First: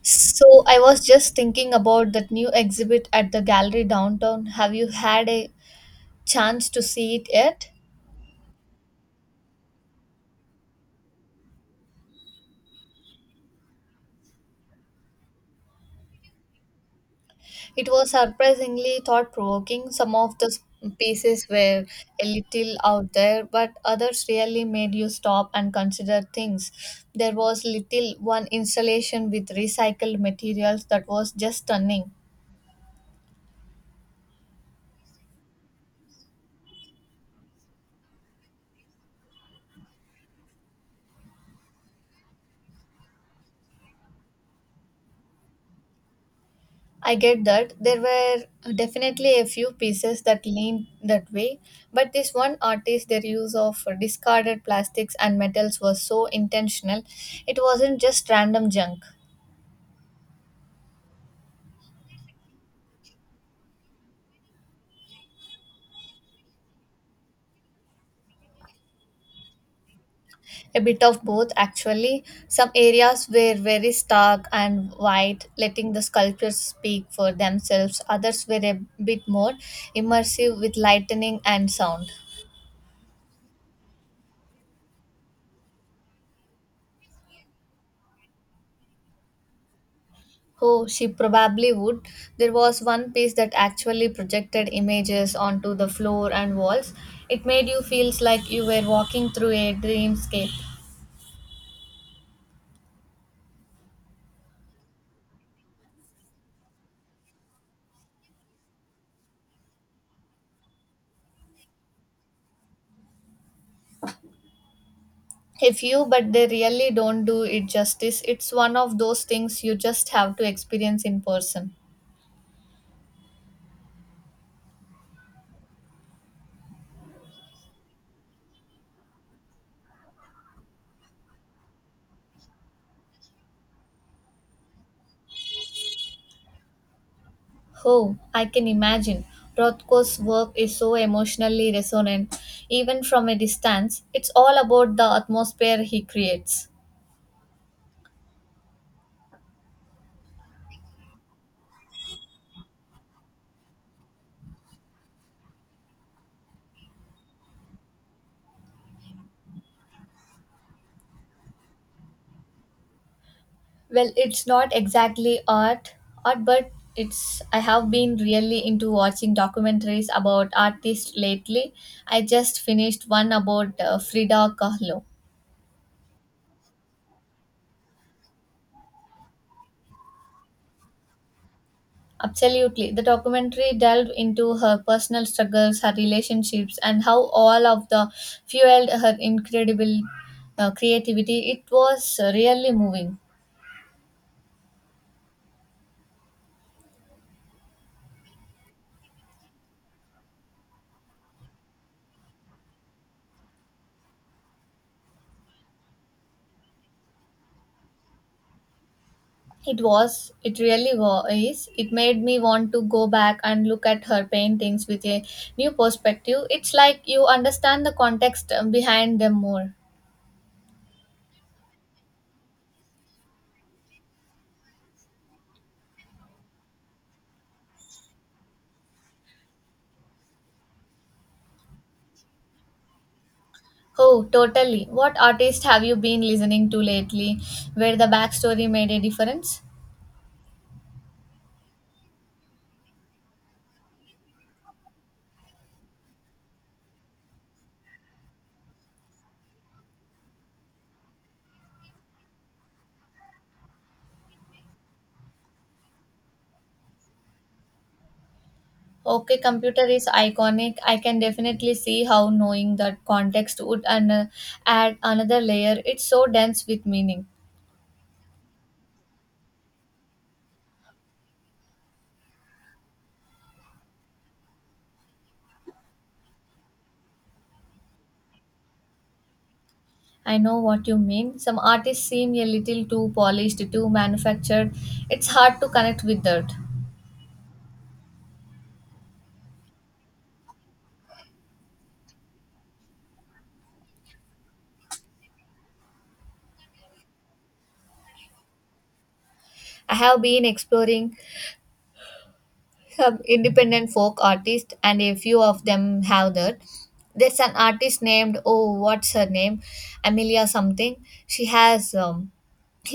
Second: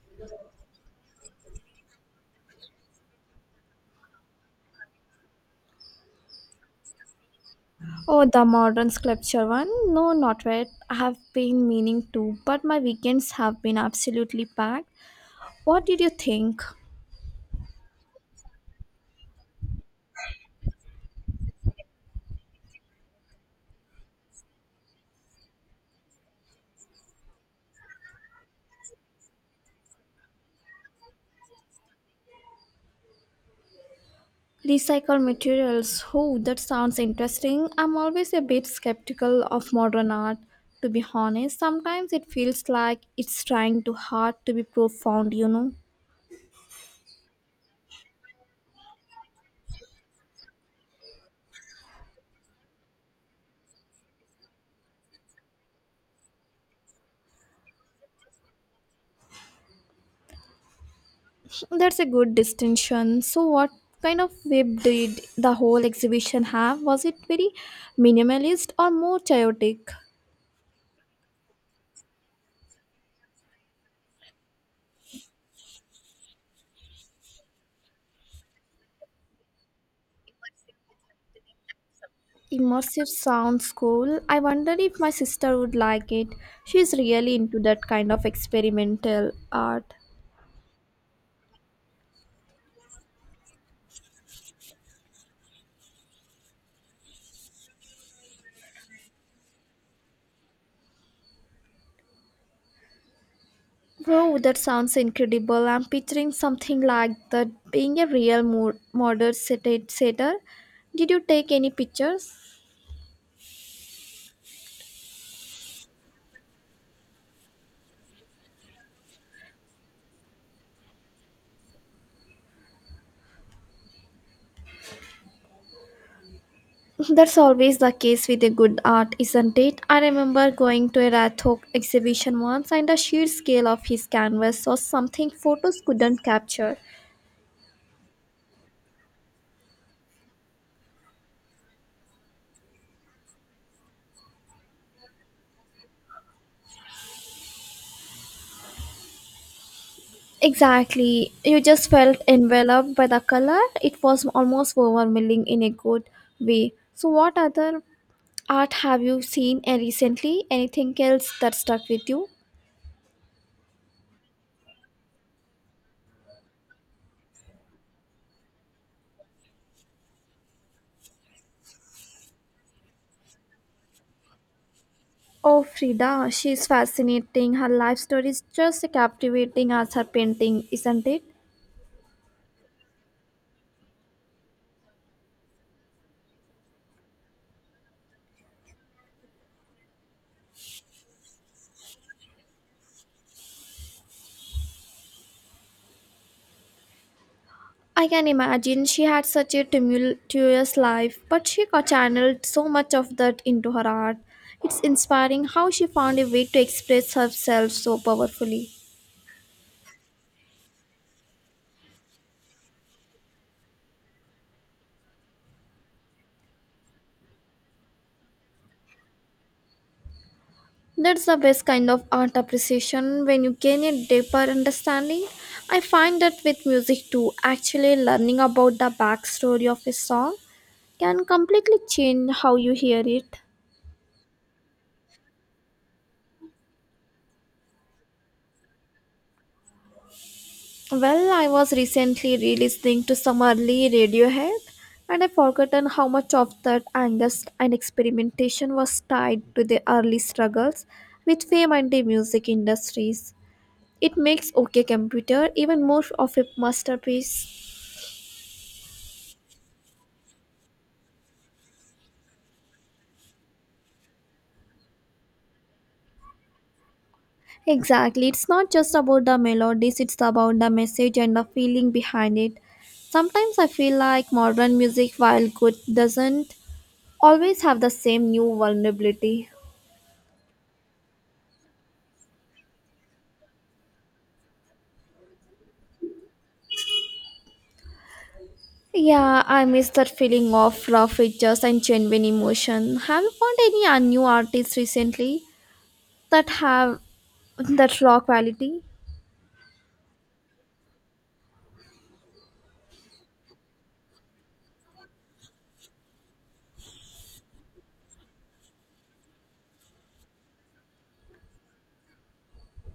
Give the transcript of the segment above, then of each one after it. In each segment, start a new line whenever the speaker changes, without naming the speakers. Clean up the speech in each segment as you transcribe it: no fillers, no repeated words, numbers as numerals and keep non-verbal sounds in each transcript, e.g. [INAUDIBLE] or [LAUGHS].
So I was just thinking about that new exhibit at the gallery downtown. Have you had a chance to see it yet?
Oh, the modern sculpture one? No, not yet. I have been meaning to, but my weekends have been absolutely packed. What did you think?
It was surprisingly thought provoking. Some of the s- Pieces were a little out there, but others really made you stop and consider things. There was little one installation with recycled materials that was just stunning.
Recycled materials. Oh, that sounds interesting. I'm always a bit skeptical of modern art. To be honest, sometimes it feels like it's trying too hard to be profound,
I get that. There were definitely a few pieces that leaned that way, but this one artist, their use of discarded plastics and metals was so intentional. It wasn't just random junk.
That's a good distinction. So, what kind of vibe did the whole exhibition have? Was it very minimalist or more chaotic?
A bit of both, actually. Some areas were very stark and white, letting the sculptures speak for themselves. Others were a bit more immersive with lightning and sound.
Immersive sounds cool. I wonder if my sister would like it. She's really into that kind of experimental art.
Oh, she probably would. There was one piece that actually projected images onto the floor and walls. It made you feel like you were walking through a dreamscape.
Wow, that sounds incredible. I'm picturing something like that being a real modern setter. Did you take any pictures?
A few, but they really don't do it justice. It's one of those things you just have to experience in person.
[LAUGHS] That's always the case with a good art, isn't it? I remember going to a Rathok exhibition once and the sheer scale of his canvas was something photos couldn't capture.
Oh, I can imagine. Rothko's work is so emotionally resonant. Even from a distance, it's all about the atmosphere he creates.
Exactly. You just felt enveloped by the color. It was almost overwhelming in a good way. So, what other art have you seen recently? Anything else that stuck with you?
Well, it's not exactly art, art, but it's. I have been really into watching documentaries about artists lately. I just finished one about Frida Kahlo.
Oh, Frida, she's fascinating. Her life story is just captivating as her painting, isn't it?
Absolutely, the documentary delved into her personal struggles, her relationships, and how all of the fueled her incredible creativity. It was really moving.
I can imagine she had such a tumultuous life, but she got channeled so much of that into her art. It's inspiring how she found a way to express herself so powerfully.
It really was. It made me want to go back and look at her paintings with a new perspective. It's like you understand the context behind them more.
That's the best kind of art appreciation when you gain a deeper understanding. I find that with music too, actually learning about the backstory of a song can completely change how you hear it.
Oh, totally. What artist have you been listening to lately where the backstory made a difference?
Well, I was recently re-listening to some early Radiohead and I forgotten how much of that angst and experimentation was tied to the early struggles with fame and the music industries. It makes OK Computer even more of a masterpiece.
Okay, computer is iconic. I can definitely see how knowing that context add another layer. It's so dense with meaning.
Exactly. It's not just about the melodies, it's about the message and the feeling behind it. Sometimes I feel like modern music, while good, doesn't always have the same new vulnerability.
I know what you mean. Some artists seem a little too polished, too manufactured. It's hard to connect with that.
Yeah, I miss that feeling of raw features and genuine emotion. Have you found any new artists recently that have that raw quality?
I have been exploring some independent folk artists, and a few of them have that. There's an artist named, oh, what's her name? Amelia something. She has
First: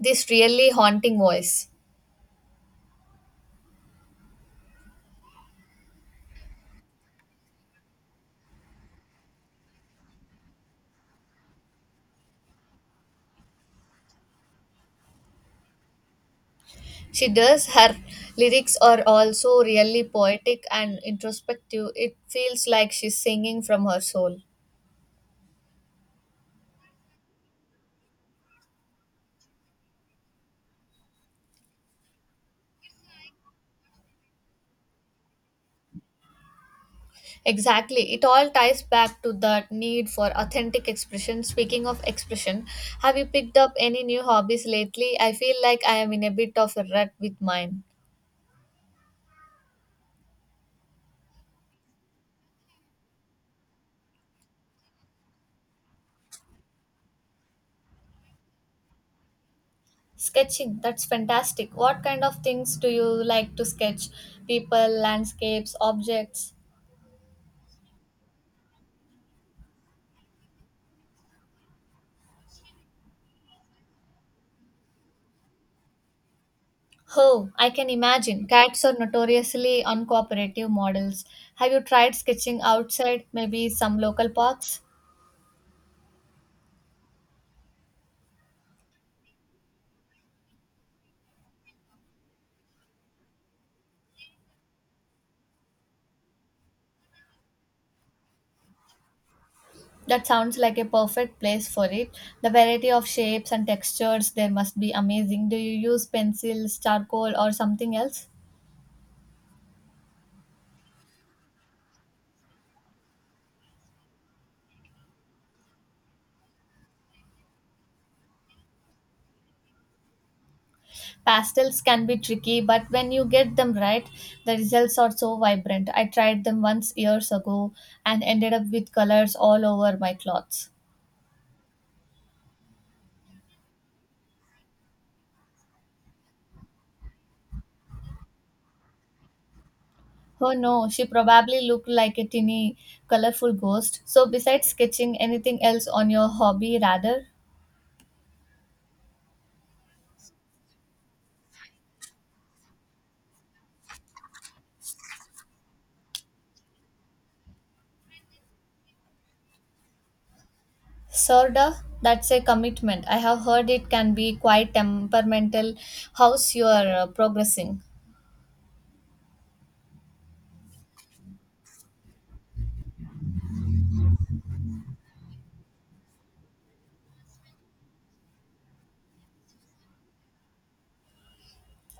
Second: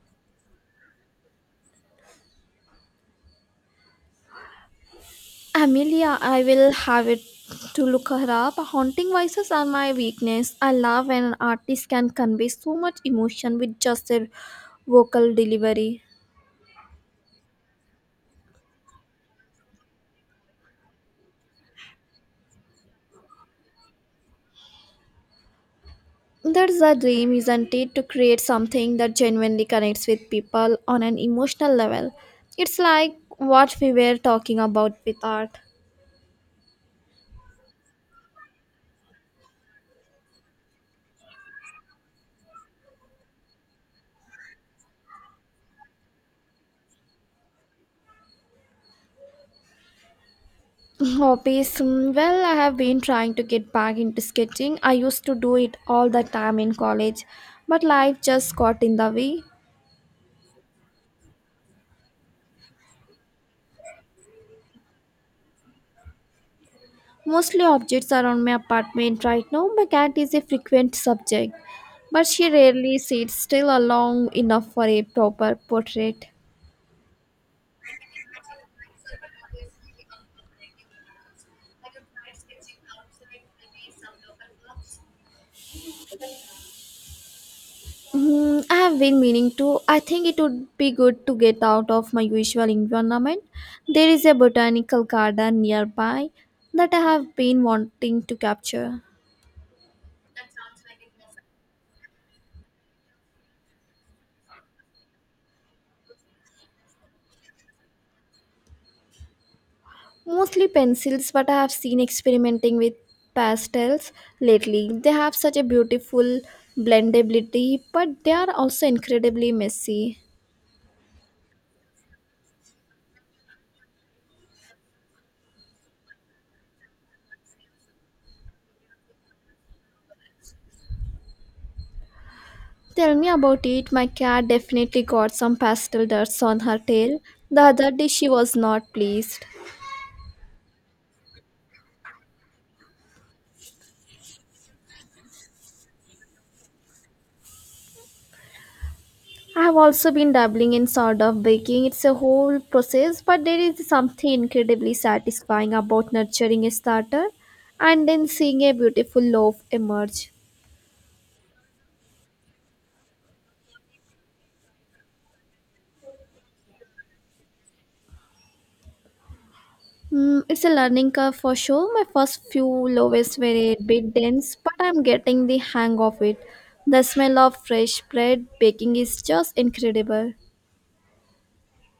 this really haunting voice.
Amelia, I will have it to look her up. Haunting voices are my weakness. I love when an artist can convey so much emotion with just their vocal delivery.
She does. Her lyrics are also really poetic and introspective. It feels like she's singing from her soul.
That's the dream, isn't it? To create something that genuinely connects with people on an emotional level. It's like what we were talking about with art.
Exactly. It all ties back to that need for authentic expression. Speaking of expression, have you picked up any new hobbies lately? I feel like I am in a bit of a rut with mine.
[LAUGHS] Hobbies. Well, I have been trying to get back into sketching. I used to do it all the time in college, but life just got in the way.
Sketching, that's fantastic. What kind of things do you like to sketch? People, landscapes, objects?
Mostly objects around my apartment right now. My cat is a frequent subject, but she rarely sits still long enough for a proper portrait.
Oh, I can imagine. Cats are notoriously uncooperative models. Have you tried sketching outside, maybe some local parks?
Hmm, I have been meaning to. I think it would be good to get out of my usual environment. There is a botanical garden nearby that I have been wanting to capture.
That sounds like a perfect place for it. The variety of shapes and textures there must be amazing. Do you use pencils, charcoal, or something else?
Mostly pencils, but I have seen experimenting with pastels lately. They have such a beautiful blendability, but they are also incredibly messy.
Pastels can be tricky, but when you get them right, the results are so vibrant. I tried them once years ago and ended up with colors all over my clothes.
Tell me about it. My cat definitely got some pastel dust on her tail. The other day, she was not pleased.
Oh no, she probably looked like a tiny, colorful ghost. So, besides sketching, anything else on your hobby, rather?
I have also been dabbling in sort of baking. It's a whole process, but there is something incredibly satisfying about nurturing a starter and then seeing a beautiful loaf emerge.
Sorda, that's a commitment. I have heard it can be quite temperamental. How's your progressing?
Mm, it's a learning curve for sure. My first few loaves were a bit dense, but I'm getting the hang of it. The smell of fresh bread baking is just incredible.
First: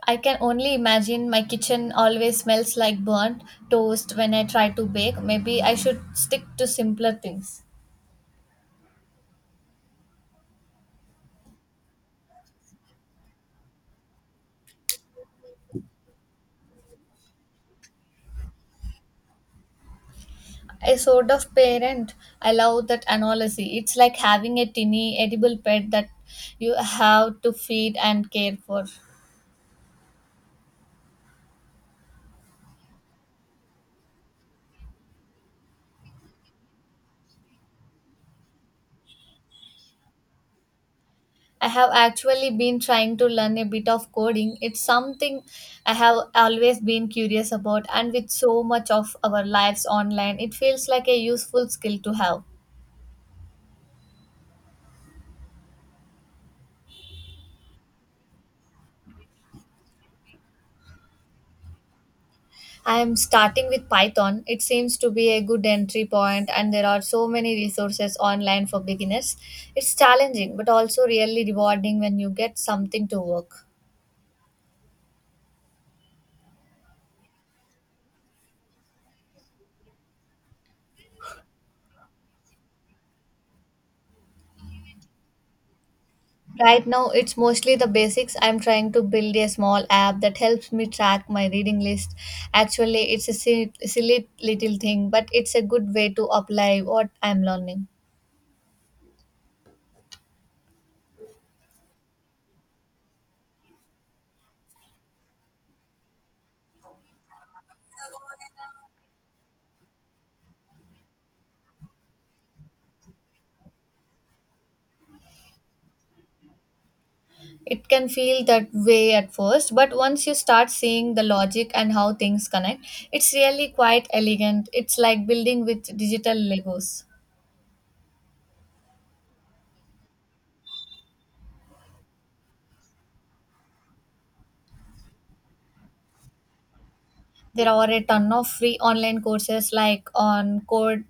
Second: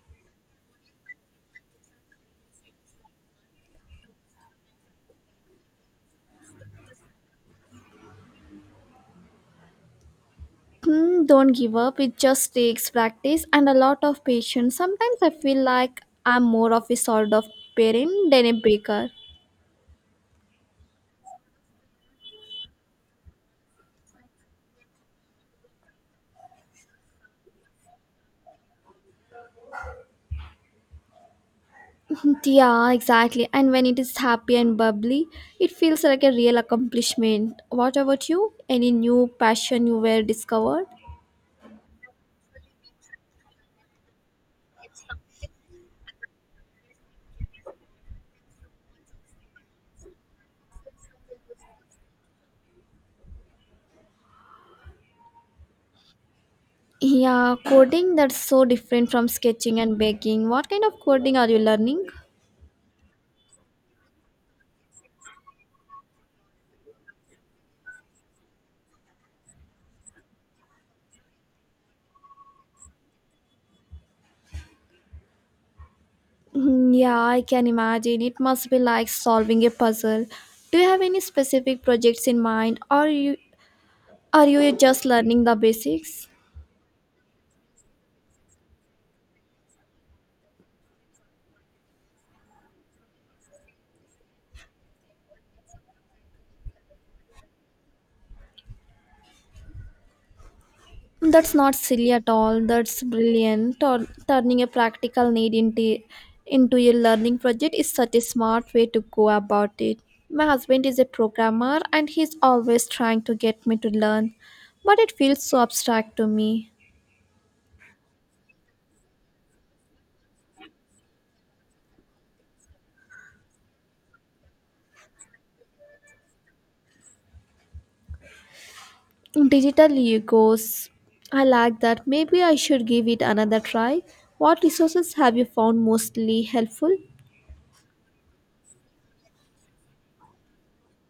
I can only imagine my kitchen always smells like burnt toast when I try to bake. Maybe I should stick to simpler things.
Mm, don't give up, it just takes practice and a lot of patience. Sometimes I feel like I'm more of a sort of parent than a baker.
A sort of parent, I love that analogy. It's like having a tiny edible pet that you have to feed and care for.
[LAUGHS] Yeah, exactly. And when it is happy and bubbly, it feels like a real accomplishment. What about you? Any new passion you were discovered?
I have actually been trying to learn a bit of coding. It's something I have always been curious about, and with so much of our lives online, it feels like a useful skill to have.
Yeah, coding that's so different from sketching and baking. What kind of coding are you learning?
I am starting with Python. It seems to be a good entry point, and there are so many resources online for beginners. It's challenging, but also really rewarding when you get something to work.
Mm, yeah, I can imagine. It must be like solving a puzzle. Do you have any specific projects in mind or you just learning the basics?
Right now, it's mostly the basics. I'm trying to build a small app that helps me track my reading list. Actually, it's a silly little thing, but it's a good way to apply what I'm learning.
That's not silly at all. That's brilliant. Turning a practical need into a learning project is such a smart way to go about it. My husband is a programmer and he's always trying to get me to learn, but it feels so abstract to me.
It can feel that way at first, but once you start seeing the logic and how things connect, it's really quite elegant. It's like building with digital Legos.
Digital egos. I like that. Maybe I should give it another try. What resources have you found mostly helpful?
There are a ton of free online courses like on Code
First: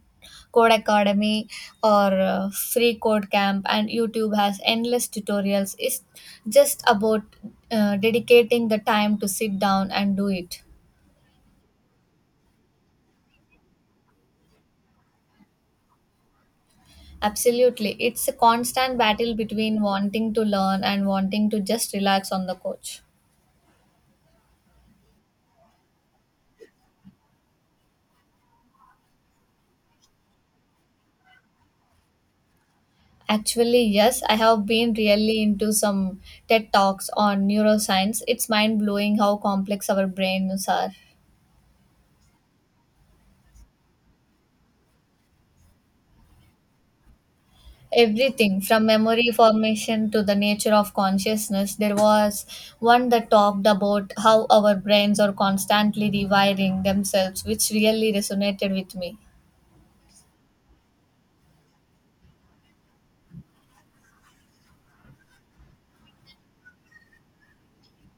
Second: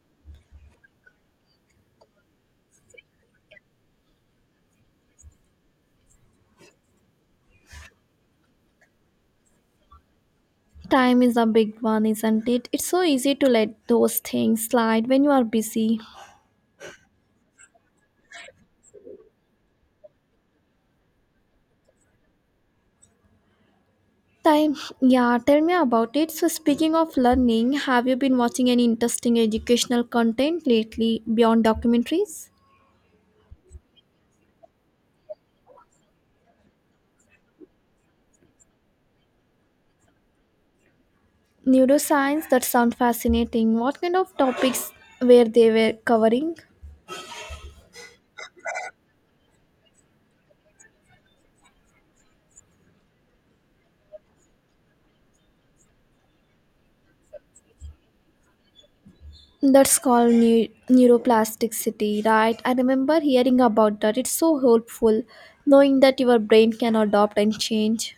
Code Academy or Free Code Camp, and YouTube has endless tutorials. It's just about dedicating the time to sit down and do it.
Time is a big one, isn't it? It's so easy to let those things slide when you are busy.
Absolutely, it's a constant battle between wanting to learn and wanting to just relax on the couch.
Time, yeah, tell me about it. So, speaking of learning, have you been watching any interesting educational content lately beyond documentaries?
Actually, yes, I have been really into some TED Talks on neuroscience. It's mind blowing how complex our brains are.
Neuroscience, that sound fascinating. What kind of topics were they were covering?
Everything from memory formation to the nature of consciousness. There was one that talked about how our brains are constantly rewiring themselves, which really resonated with me.
That's called neuroplasticity, right? I remember hearing about that. It's so helpful knowing that your brain can adopt and change.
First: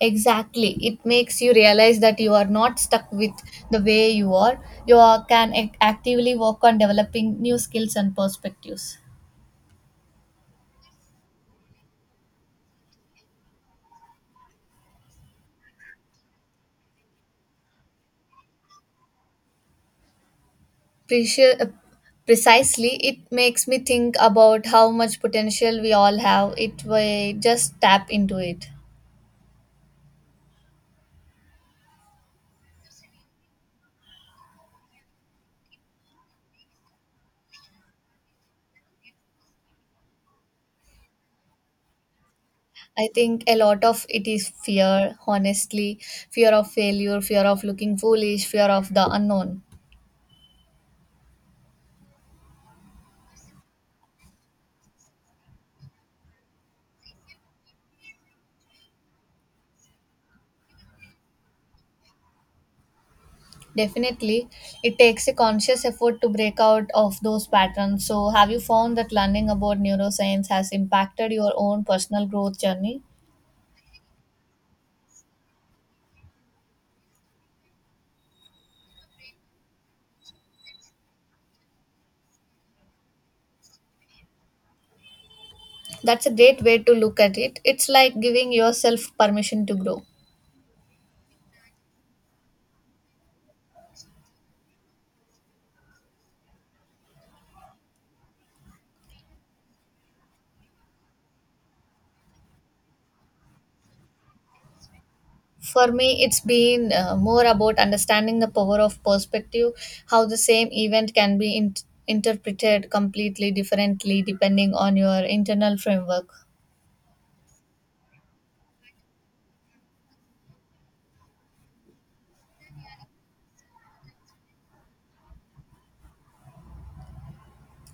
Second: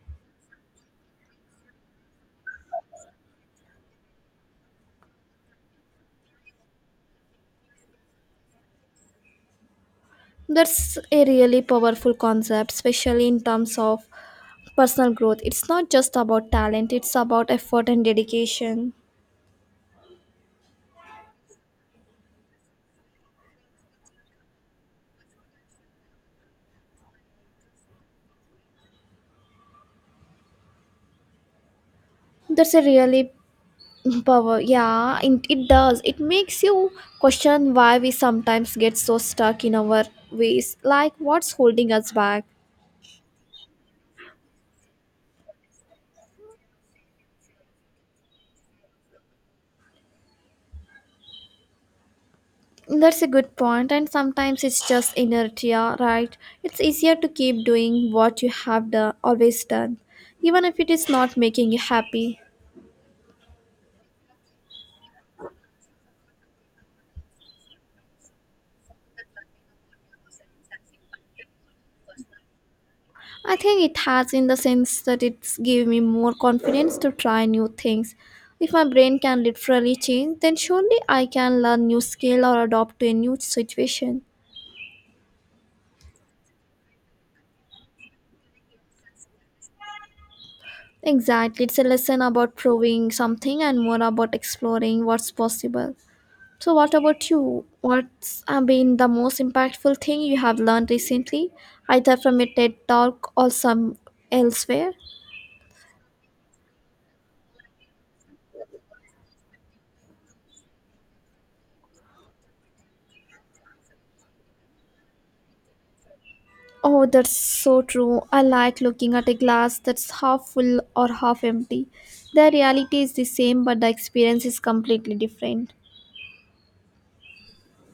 Exactly, it makes you realize that you are not stuck with the way you are, actively work on developing new skills and perspectives.
That's a really powerful concept, especially in terms of personal growth. It's not just about talent, it's about effort and dedication.
Preci- uh, precisely, it makes me think about how much potential we all have it we just tap into it.
That's a really power, yeah, it does. It makes you question why we sometimes get so stuck in our ways, like what's holding us back.
I think a lot of it is fear, honestly, fear of failure, fear of looking foolish, fear of the unknown.
That's a good point, and sometimes it's just inertia, right? It's easier to keep doing what you have done always done, even if it is not making you happy.
Definitely, it takes a conscious effort to break out of those patterns. So, have you found that learning about neuroscience has impacted your own personal growth journey?
I think it has, in the sense that it's give me more confidence to try new things. If my brain can literally change, then surely I can learn new skill or adopt to a new situation.
That's a great way to look at it. It's like giving yourself permission to grow.
Exactly, it's a lesson about proving something and more about exploring what's possible. So what about you? What's been the most impactful thing you have learned recently, either from a TED talk or some elsewhere?
For me, it's been more about understanding the power of perspective, how the same event can be interpreted completely differently depending on your internal framework.
Oh, that's so true. I like looking at a glass that's half full or half empty. The reality is the same, but the experience is completely different.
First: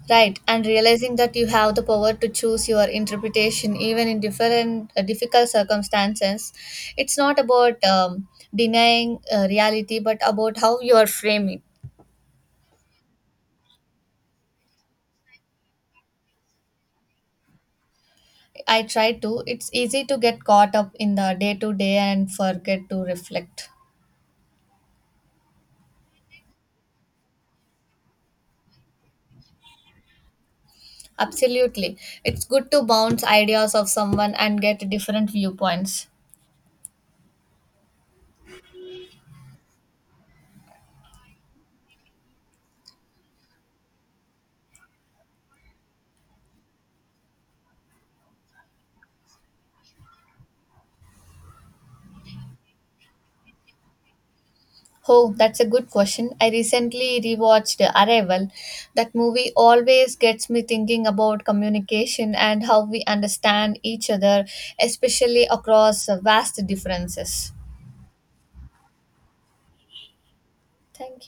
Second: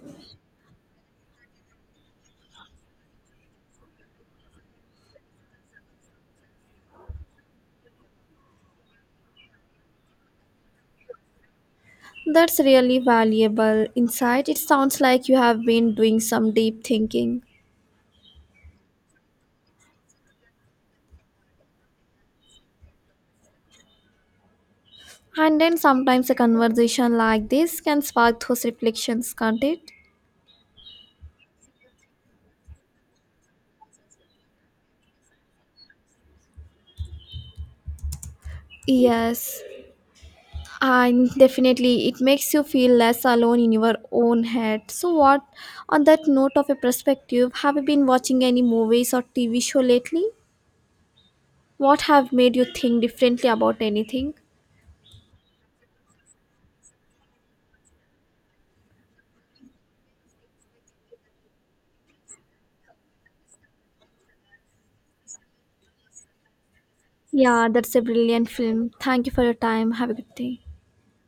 Right, and realizing that you have the power to choose your interpretation even in different difficult circumstances. It's not about denying reality, but about how you are framing.
That's really valuable insight. It sounds like you have been doing some deep thinking.
I try to. It's easy to get caught up in the day to day and forget to reflect.
And then sometimes a conversation like this can spark those reflections, can't it?
Absolutely. It's good to bounce ideas of someone and get different viewpoints.
Yes. And definitely it makes you feel less alone in your own head. So what, on that note of a perspective, have you been watching any movies or TV show lately, what have made you think differently about anything?
Oh, that's a good question. I recently rewatched Arrival. That movie always gets me thinking about communication and how we understand each other, especially across vast differences.
Yeah, that's a brilliant film. Thank you for your time, have a good day.
Thank you.